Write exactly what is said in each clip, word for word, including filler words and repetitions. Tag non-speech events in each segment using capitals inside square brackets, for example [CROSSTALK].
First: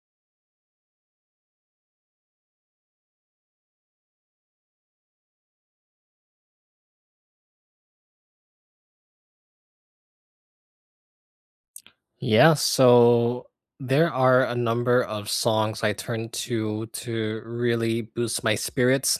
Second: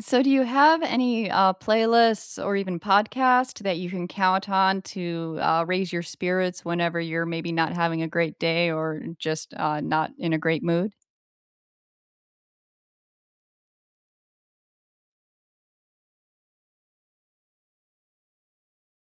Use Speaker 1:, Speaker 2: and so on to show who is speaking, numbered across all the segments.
Speaker 1: So, do you have any uh, playlists or even podcasts that you can count on to uh, raise your spirits whenever you're maybe not having a great day or just uh, not in a great mood?
Speaker 2: Yeah, so there are a number of songs I turn to to really boost my spirits.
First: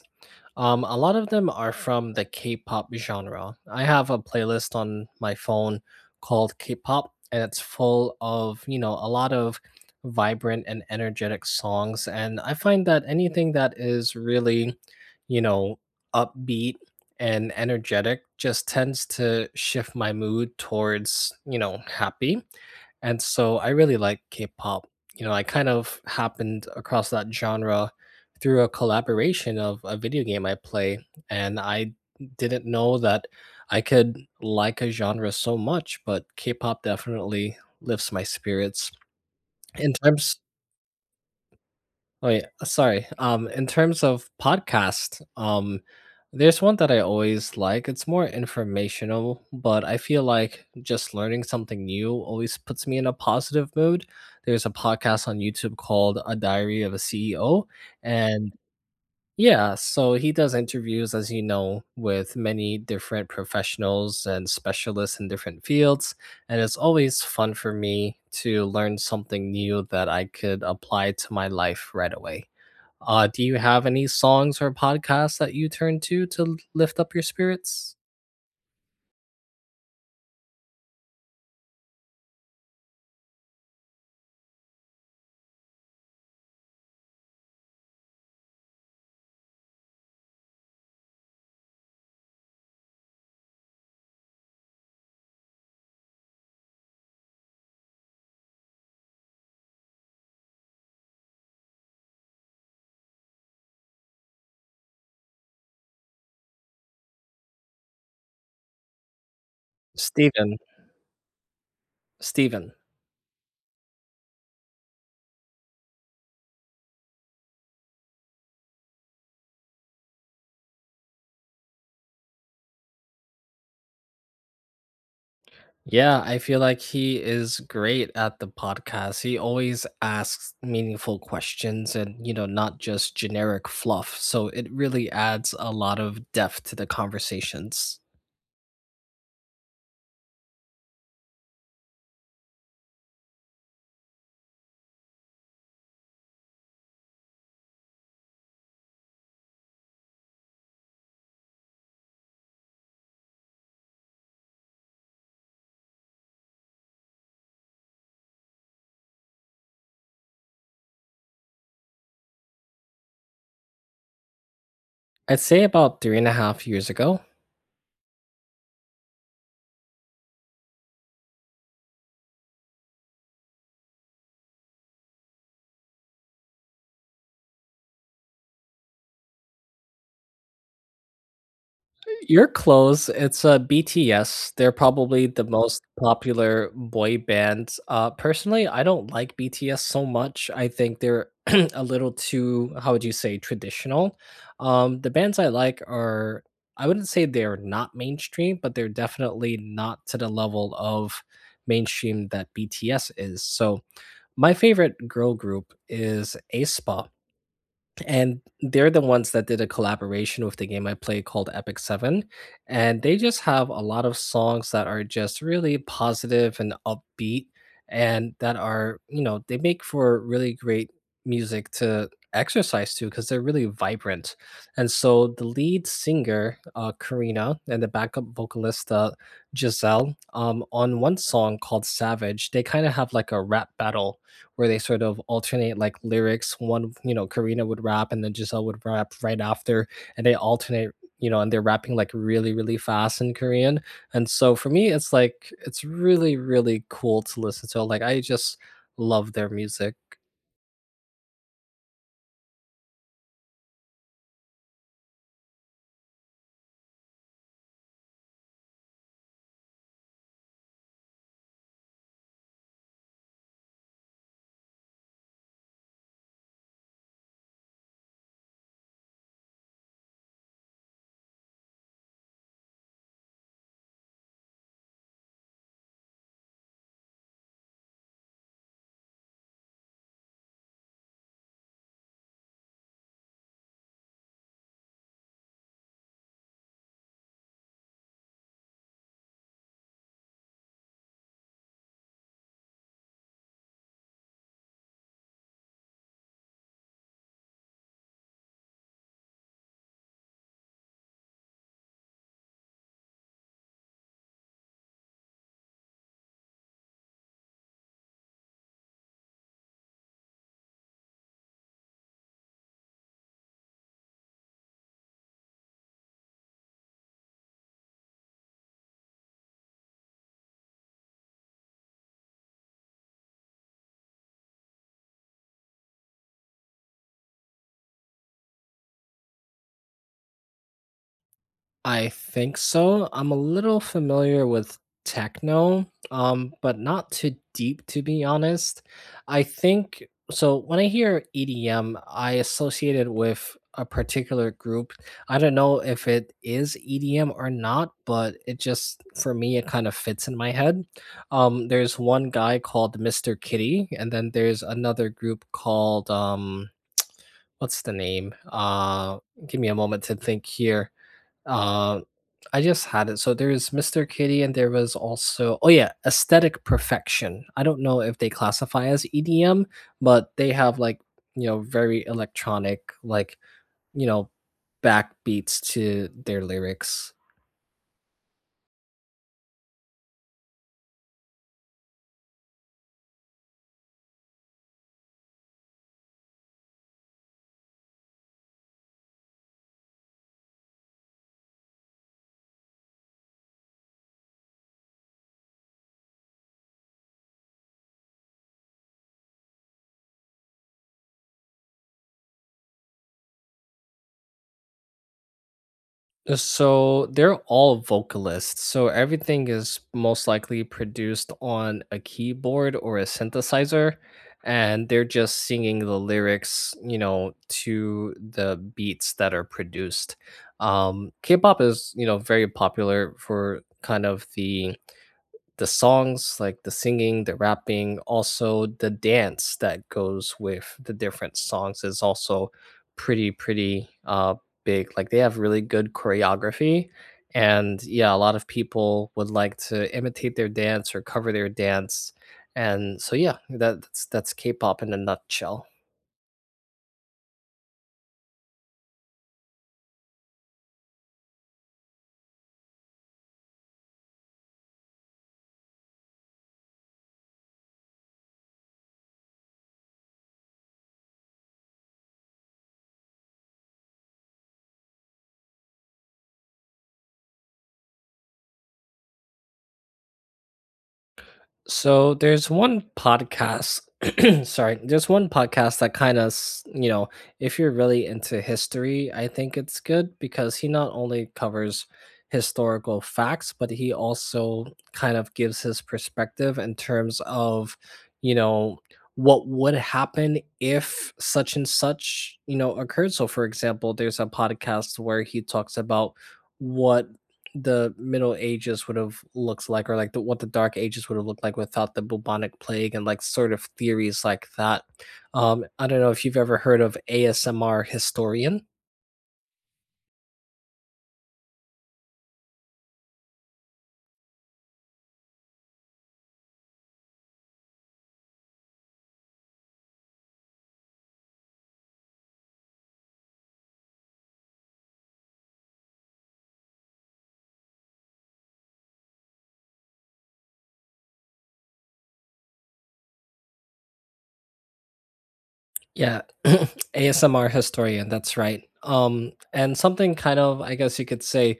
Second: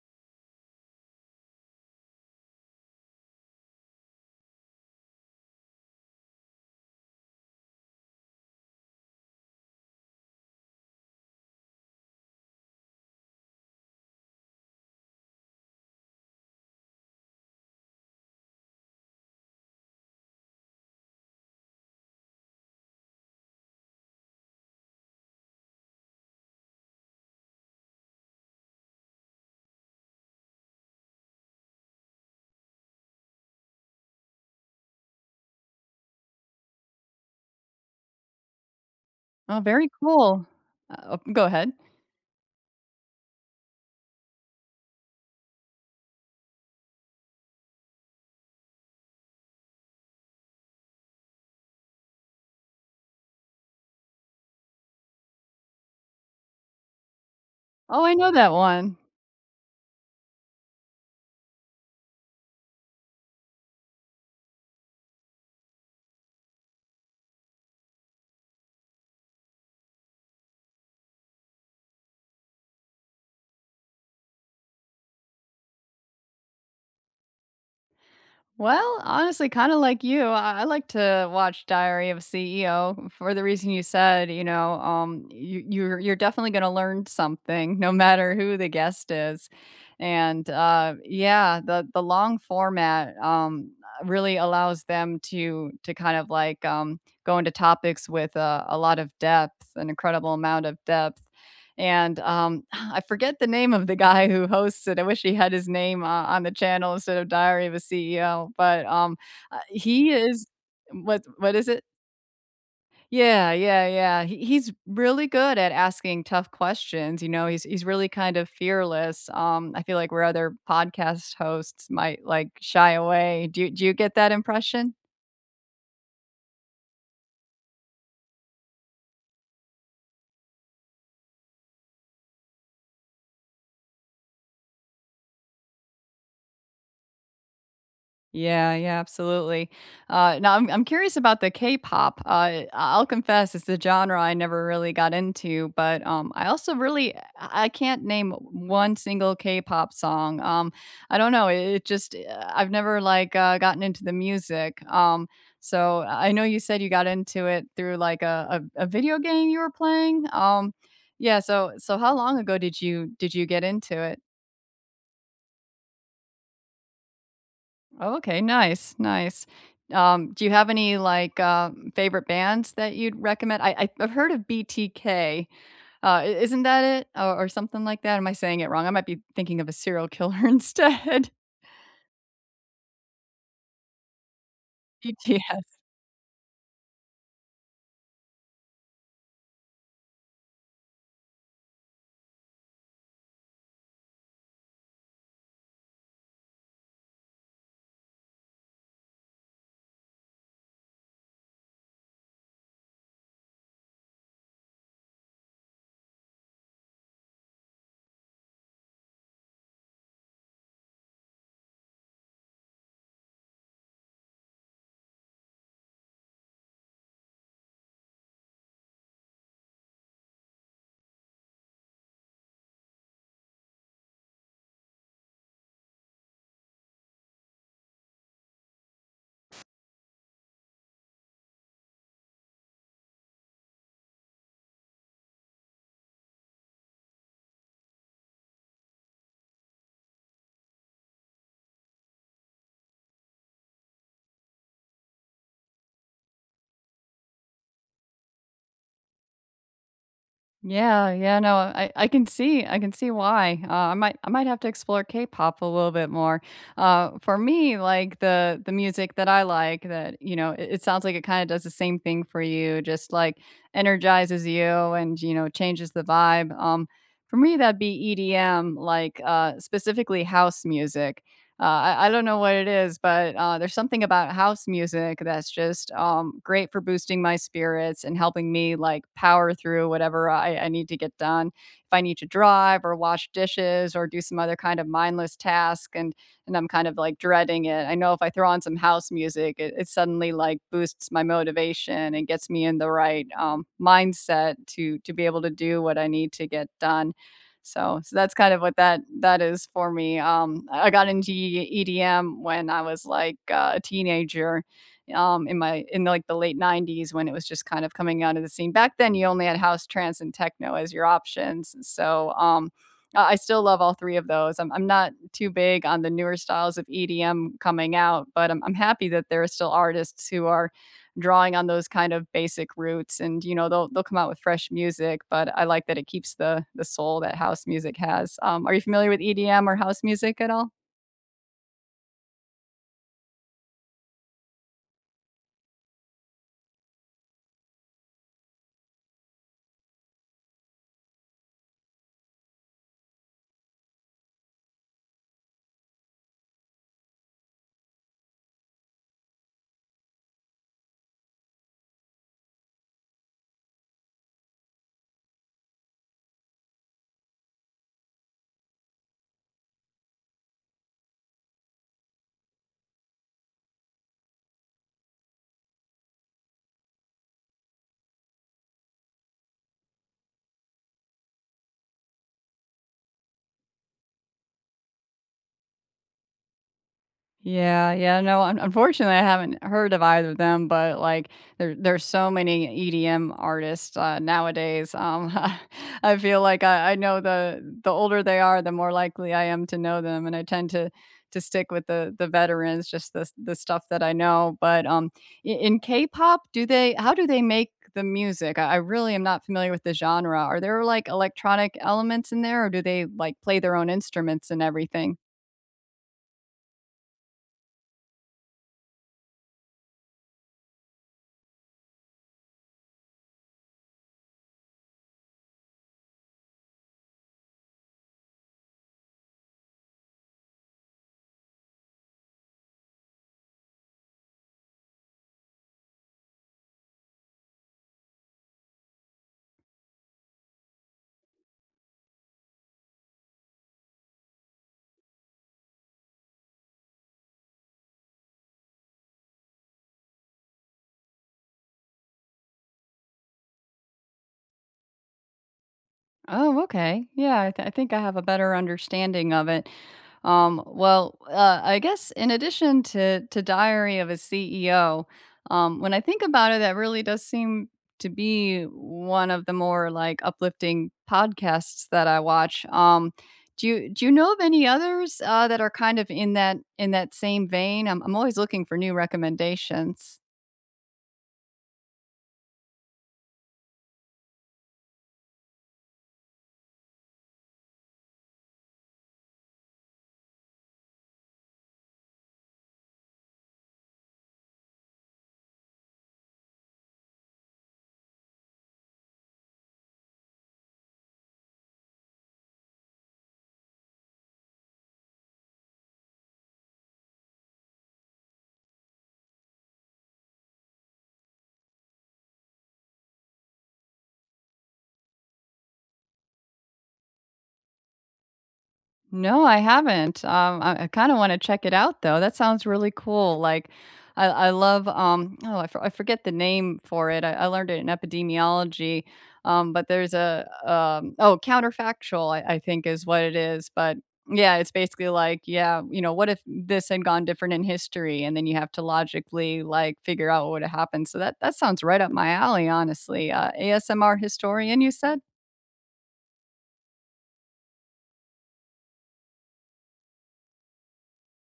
Speaker 2: Um, a lot of them are from the K-pop genre. I have a playlist on my phone called K-pop, and it's full of, you know, a lot of vibrant and energetic songs. And I find that anything that is really, you know, upbeat and energetic just tends to shift my mood towards, you know, happy. And so I really like K-pop. You know, I kind of happened across that genre through a collaboration of a video game I play, and I didn't know that I could like a genre so much, but K-pop definitely lifts my spirits.
Speaker 1: Oh, very
Speaker 2: In terms—
Speaker 1: cool. Uh, oh, go ahead.
Speaker 2: oh yeah, uh, sorry. Um, in terms of podcast, um, there's one that I always like. It's more informational, but I feel like just learning something new always puts me in a positive mood. There's a podcast on YouTube called A Diary of a C E O,
Speaker 1: Oh, I know that
Speaker 2: and
Speaker 1: one.
Speaker 2: yeah, so he does interviews, as you know, with many different professionals and specialists in different fields. And it's always fun for me to learn something new that I could apply to my life right away. Uh, do you have any songs or podcasts that you turn to to lift up your spirits?
Speaker 1: Well, honestly, kind of like you, I I like to watch Diary of a C E O for the reason you said. You know, um, you, you're you're definitely going to learn something, [LAUGHS] no matter who the guest is, and uh, yeah, the the long format um, really allows them to to kind of like um, go into topics with uh, a lot of depth, an incredible amount of depth, and, um, [SIGHS] I forget the name of the guy who hosts it. I wish he had his name, uh, on the channel instead of Diary of a C E O, but, um, uh, he is
Speaker 2: Steven.
Speaker 1: what what is it?
Speaker 2: Steven.
Speaker 1: Yeah, yeah, yeah. He he's really good at asking tough questions, you know, he's he's really kind of fearless. Um, I feel like where other podcast hosts might, like, shy away. Do you do you get that impression?
Speaker 2: Yeah, I feel like he is great at the podcast. He always asks meaningful questions and, you know, not just generic fluff. So it really adds a lot of depth to the conversations.
Speaker 1: Yeah, yeah, absolutely. Uh, now I'm I'm curious about the K-pop. Uh, I- will confess, it's a genre I never really got into, but um, I also really I I can't name one single K-pop song. Um, I don't know. It, it just uh, I've never like uh, gotten into the music. Um, so I know you said you got into it through like a, a, a video game you were playing. Um, yeah. So so how long ago did you did you get into it?
Speaker 2: I'd say about three and a half years ago.
Speaker 1: Oh, okay, nice, nice. Um, do you have any like uh, favorite bands that you'd recommend? I, I I've heard of B T K. Uh, i- isn't that it, or, or something like that? Am I saying it wrong? I might be thinking of a serial killer [LAUGHS] instead.
Speaker 2: You're close. It's, uh, B T S. They're probably the
Speaker 1: B T K.
Speaker 2: most popular boy band. Uh, personally, I don't like B T S so much. I think they're [CLEARS THROAT] a little too, how would you say, traditional. Um, the bands I like are— I wouldn't say they're not mainstream, but they're definitely not to the level of mainstream that B T S is. So, my favorite girl group is aespa, and they're the ones that did a collaboration with the game I play called Epic Seven, and they just have a lot of songs that are just really positive and upbeat, and that are, you know, they make for really great music to exercise to because they're really vibrant. And so the lead singer, uh, Karina, and the backup vocalist, uh, Giselle, um, on one song called Savage, they kind of have like a rap battle where they sort of alternate like lyrics. One, you know, Karina would rap and then Giselle would rap right after, and they alternate, you know, and they're rapping like really, really fast in Korean. And so for me, it's like, it's really, really cool to listen to. Like, I just love their music.
Speaker 1: Yeah, yeah, no, I, I can see, I can see why. Uh, I might, I might have to explore K-pop a little bit more. Uh, for me, like the the music that I like, that you know, it, it sounds like it kind of does the same thing for you, just like energizes you and you know changes the vibe. Um, for me, that'd be E D M, like uh, specifically house music. Uh, I I don't know what it is, but, uh, there's something about house music that's just, um, great for boosting my spirits and helping me, like, power through whatever I I need to get done. If I need to drive or wash dishes or do some other kind of mindless task and and I'm kind of, like, dreading it, I know if I throw on some house music, it it suddenly, like, boosts my motivation and gets me in the right, um, mindset to to be able to do what I need to get done. So so that's kind of what that that is for me. Um, I got into E D M when I was, like, uh, a teenager, um, in my in, like, the late nineties when it was just kind of coming out of the scene. Back then, you only had house, trance, and techno as your options, so, um, I I still love all three of those. I'm I'm not too big on the newer styles of E D M coming out, but I'm I'm happy that there are still artists who are drawing on those kind of basic roots, and you know they'll they'll come out with fresh music, but I like that it keeps the the soul that house music has. Um, are you familiar with EDM or house music at all?
Speaker 2: I think so. I'm a little familiar with techno, um, but not too deep to be honest. I think so. When I hear E D M, I associate it with a particular group. I don't know if it is E D M or not, but it just for me it kind of fits in my head. Um, there's one guy called mister Kitty, and then there's another group called um, what's the name? Uh, give me a moment to think here. Uh, I just had it. So there's mister Kitty, and there was also, oh yeah, Aesthetic Perfection. I don't know if they classify as E D M, but they have like, you know, very electronic, like, you know, backbeats to their lyrics.
Speaker 1: Yeah, yeah, no, un unfortunately, I haven't heard of either of them, but, like, there there's so many E D M artists, uh, nowadays, um, [LAUGHS] I feel like I I know the the older they are, the more likely I am to know them, and I tend to to stick with the the veterans, just the the stuff that I know, but, um, I in K-pop, do they how do they make the music? I I really am not familiar with the genre. Are there, like, electronic elements in there, or do they, like, play their own instruments and everything?
Speaker 2: Uh, So they're all vocalists. So everything is most likely produced on a keyboard or a synthesizer, and they're just singing the lyrics, you know, to the beats that are produced. Um, K-pop is, you know, very popular for kind of the the songs, like the singing, the rapping, also the dance that goes with the different songs is also pretty, pretty uh, big. Like they have really good choreography. And yeah, a lot of people would like to imitate their dance or cover their dance. And so yeah, that, that's that's K-pop in a nutshell.
Speaker 1: Oh, okay. Yeah, I, th- I think I have a better understanding of it. Um, well, uh, I guess in addition to to Diary of a C E O, um, when I think about it, that really does seem to be one of the more like uplifting podcasts that I watch. Um, do you do you know of any others uh, that are kind of in that in that same vein? I'm I'm always looking for new recommendations.
Speaker 2: So there's one podcast— [CLEARS THROAT] sorry, there's one podcast that kind of, you know, if you're really into history, I think it's good because he not only covers historical facts, but he also kind of gives his perspective in terms of, you know, what would happen if such and such, you know, occurred. So for example, there's a podcast where he talks about what the Middle Ages would have looked like, or like the, what the Dark Ages would have looked like without the bubonic plague and like sort of theories like that. Um, I don't know if you've ever heard of A S M R Historian.
Speaker 1: No, I haven't. Um, I, I kind of want to check it out though. That sounds really cool. Like, I, I love. Um, oh, I, for, I forget the name for it. I, I learned it in epidemiology. Um, but There's a um, oh counterfactual. I, I think is what it is. But yeah, it's basically like yeah, you know, what if this had gone different in history, and then you have to logically like figure out what would have happened. So that that sounds right up my alley, honestly. Uh, A S M R historian, you said.
Speaker 2: Yeah, [CLEARS THROAT] A S M R historian, that's right. Um, and something kind of, I guess you could say,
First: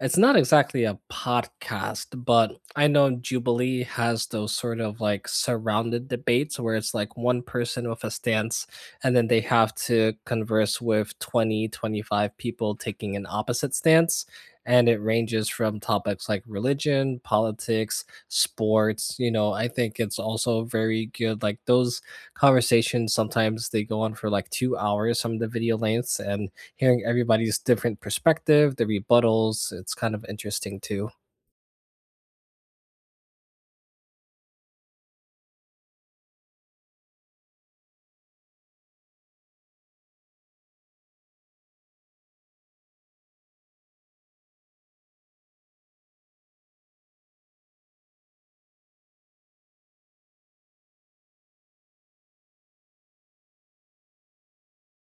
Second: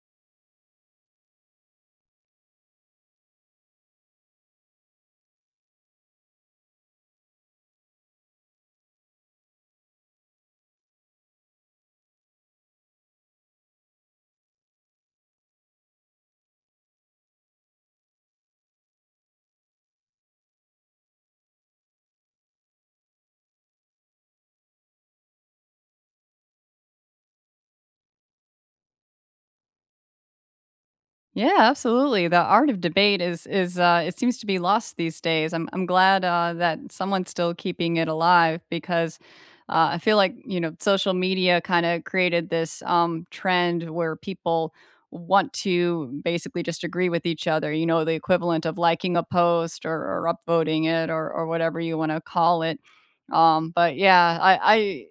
Speaker 2: it's not exactly a podcast, but I know Jubilee has those sort of like surrounded debates where it's like one person with a stance and then they have to converse with twenty, twenty-five people taking an opposite stance. And it ranges from topics like religion, politics, sports. You know, I think it's also very good. Like those conversations sometimes they go on for like two hours, some of the video lengths, and hearing everybody's different perspective, the rebuttals, it's kind of interesting too.
Speaker 1: Yeah, absolutely. The art of debate is is uh, it seems to be lost these days. I'm I'm glad uh, that someone's still keeping it alive because uh, I feel like you know social media kind of created this um, trend where people want to basically just agree with each other. You know, the equivalent of liking a post or, or upvoting it or or whatever you want to call it. Um, but yeah, I I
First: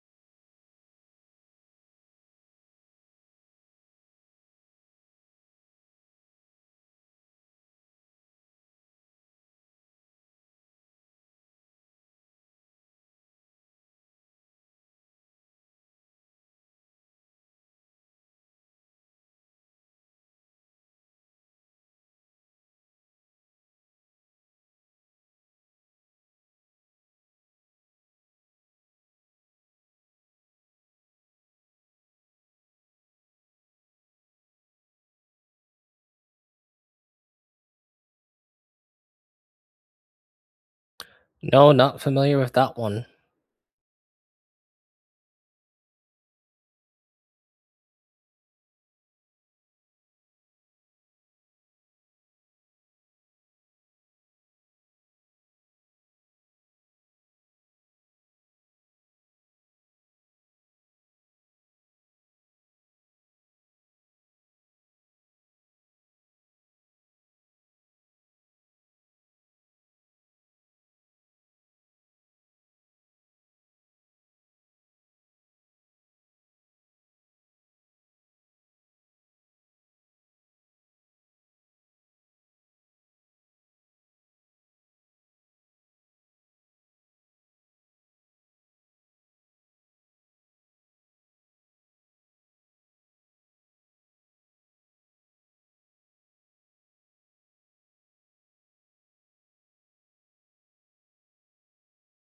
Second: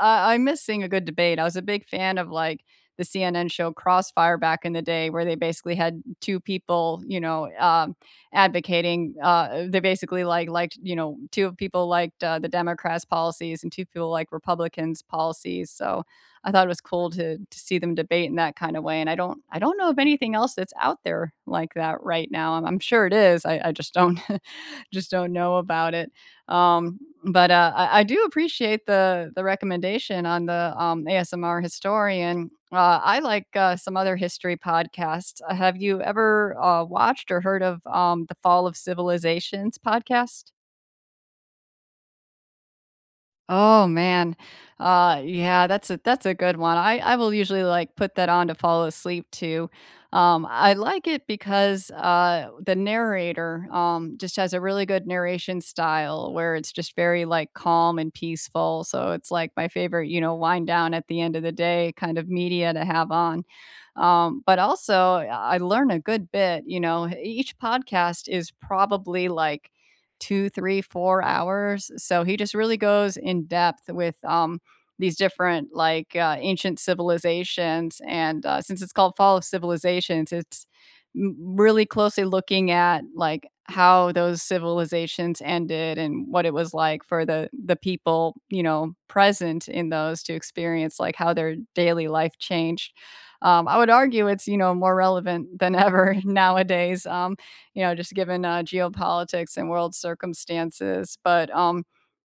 Speaker 1: I I miss seeing a good debate. I was a big fan of like the C N N show Crossfire back in the day, where they basically had two people, you know, um, advocating. Uh, they basically like liked, you know, two people liked uh, the Democrats' policies and two people like Republicans' policies. So I thought it was cool to to see them debate in that kind of way. And I don't I don't know of anything else that's out there like that right now. I'm, I'm sure it is. I, I just don't [LAUGHS] just don't know about it. Um, but uh, I, I do appreciate the the recommendation on the um, A S M R historian. Uh, I like uh, some other history podcasts. Uh, Have you ever uh, watched or heard of um, the Fall of Civilizations podcast?
Speaker 2: No, not familiar with that one.
Speaker 1: Oh man. Uh yeah, that's a that's a good one. I I will usually like put that on to fall asleep too. Um I like it because uh the narrator um just has a really good narration style where it's just very like calm and peaceful. So it's like my favorite, you know, wind down at the end of the day kind of media to have on. Um but also I learn a good bit, you know. Each podcast is probably like two, three, four hours. So he just really goes in depth with um, these different like uh, ancient civilizations. And uh, since it's called Fall of Civilizations, it's m- really closely looking at like how those civilizations ended and what it was like for the the people you know present in those to experience like how their daily life changed. um, I would argue it's you know more relevant than ever [LAUGHS] nowadays. Um, you know, just given, uh, geopolitics and world circumstances, but, um,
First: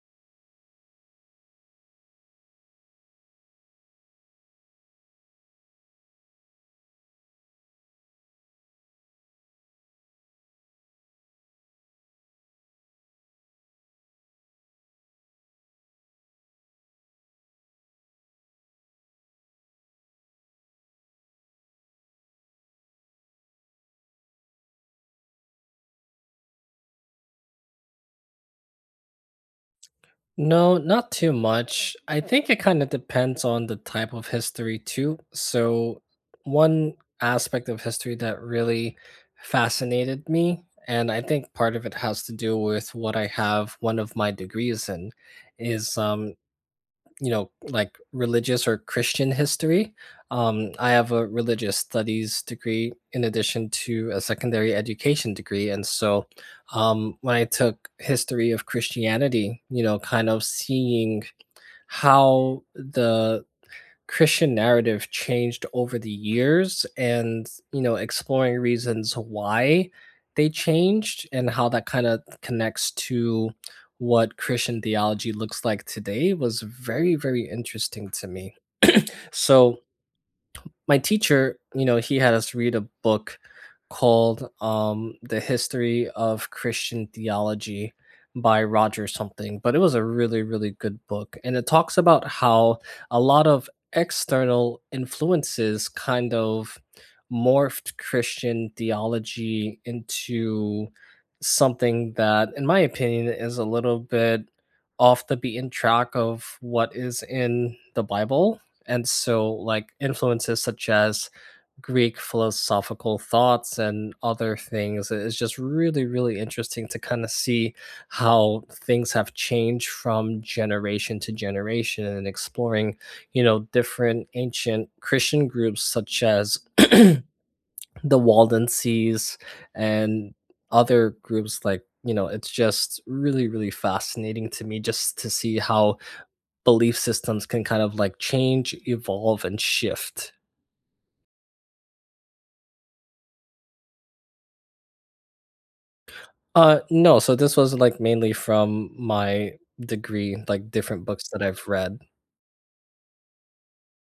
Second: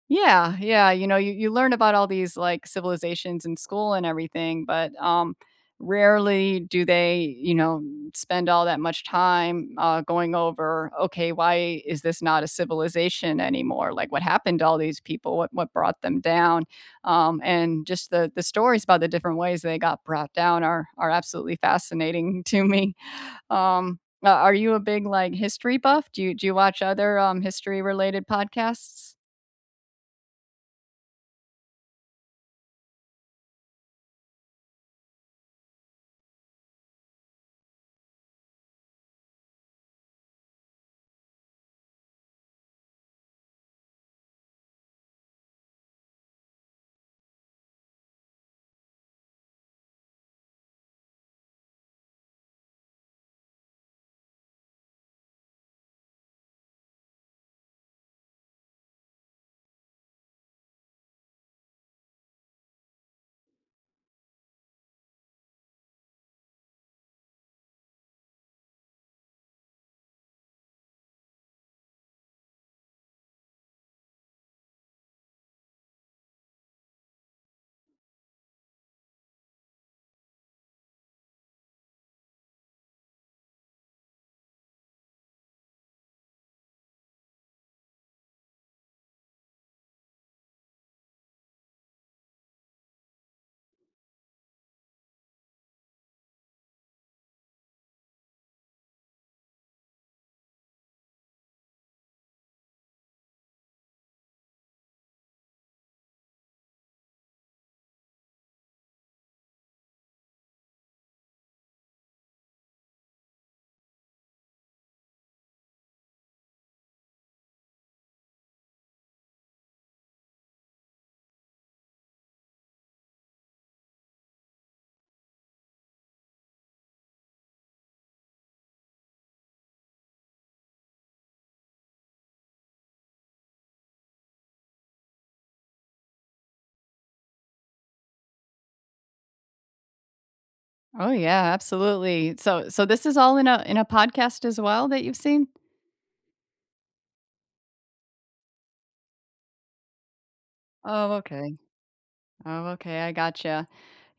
Speaker 1: yeah, yeah, you know, you you learn about all these, like, civilizations in school and everything, but, um, rarely do they, you know, spend all that much time, uh, going over, "Okay, why is this not a civilization anymore? Like, what happened to all these people? What what brought them down?" Um, and just the the stories about the different ways they got brought down are are absolutely fascinating [LAUGHS] to me. Um, uh, are you a big, like, history buff? Do you do you watch other, um, history-related podcasts?
Speaker 2: No, not too much. I think it kind of depends on the type of history too. So one aspect of history that really fascinated me, and I think part of it has to do with what I have one of my degrees in, is um you know, like religious or Christian history. Um, I have a religious studies degree in addition to a secondary education degree. And so um, when I took history of Christianity, you know, kind of seeing how the Christian narrative changed over the years and, you know, exploring reasons why they changed and how that kind of connects to what Christian theology looks like today was very, very interesting to me. So, my teacher, you know, he had us read a book called um, "The History of Christian Theology" by Roger something, but it was a really, really good book, and it talks about how a lot of external influences kind of morphed Christian theology into something that, in my opinion, is a little bit off the beaten track of what is in the Bible. And so like influences such as Greek philosophical thoughts and other things. It's just really, really interesting to kind of see how things have changed from generation to generation and exploring, you know, different ancient Christian groups such as the Waldenses and other groups, like, you know, it's just really, really fascinating to me just to see how belief systems can kind of like change, evolve, and shift.
Speaker 1: Oh, yeah, absolutely. So so this is all in a in a podcast as well that you've seen?
Speaker 2: Uh, no, so this was like mainly from my degree, like different
Speaker 1: Oh,
Speaker 2: books that
Speaker 1: okay.
Speaker 2: I've read.
Speaker 1: Oh, okay, I gotcha.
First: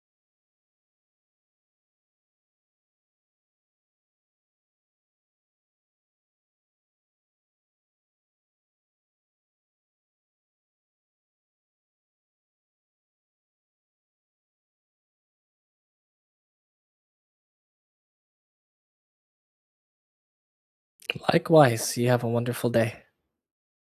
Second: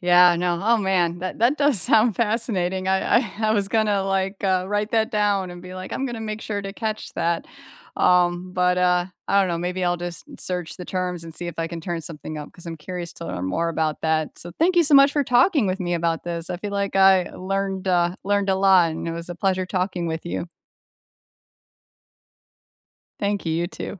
Speaker 1: Yeah, no. Oh man, that that does [LAUGHS] sound fascinating. I I, [LAUGHS] I was gonna like uh, write that down and be like, I'm gonna make sure to catch that. Um, but uh, I don't know. Maybe I'll just search the terms and see if I can turn something up because I'm curious to learn more about that. So thank you so much for talking with me about this. I feel like I learned uh, learned a lot, and it was a pleasure talking with you.
Speaker 2: Likewise, you have a wonderful day.
Speaker 1: Thank you. You too.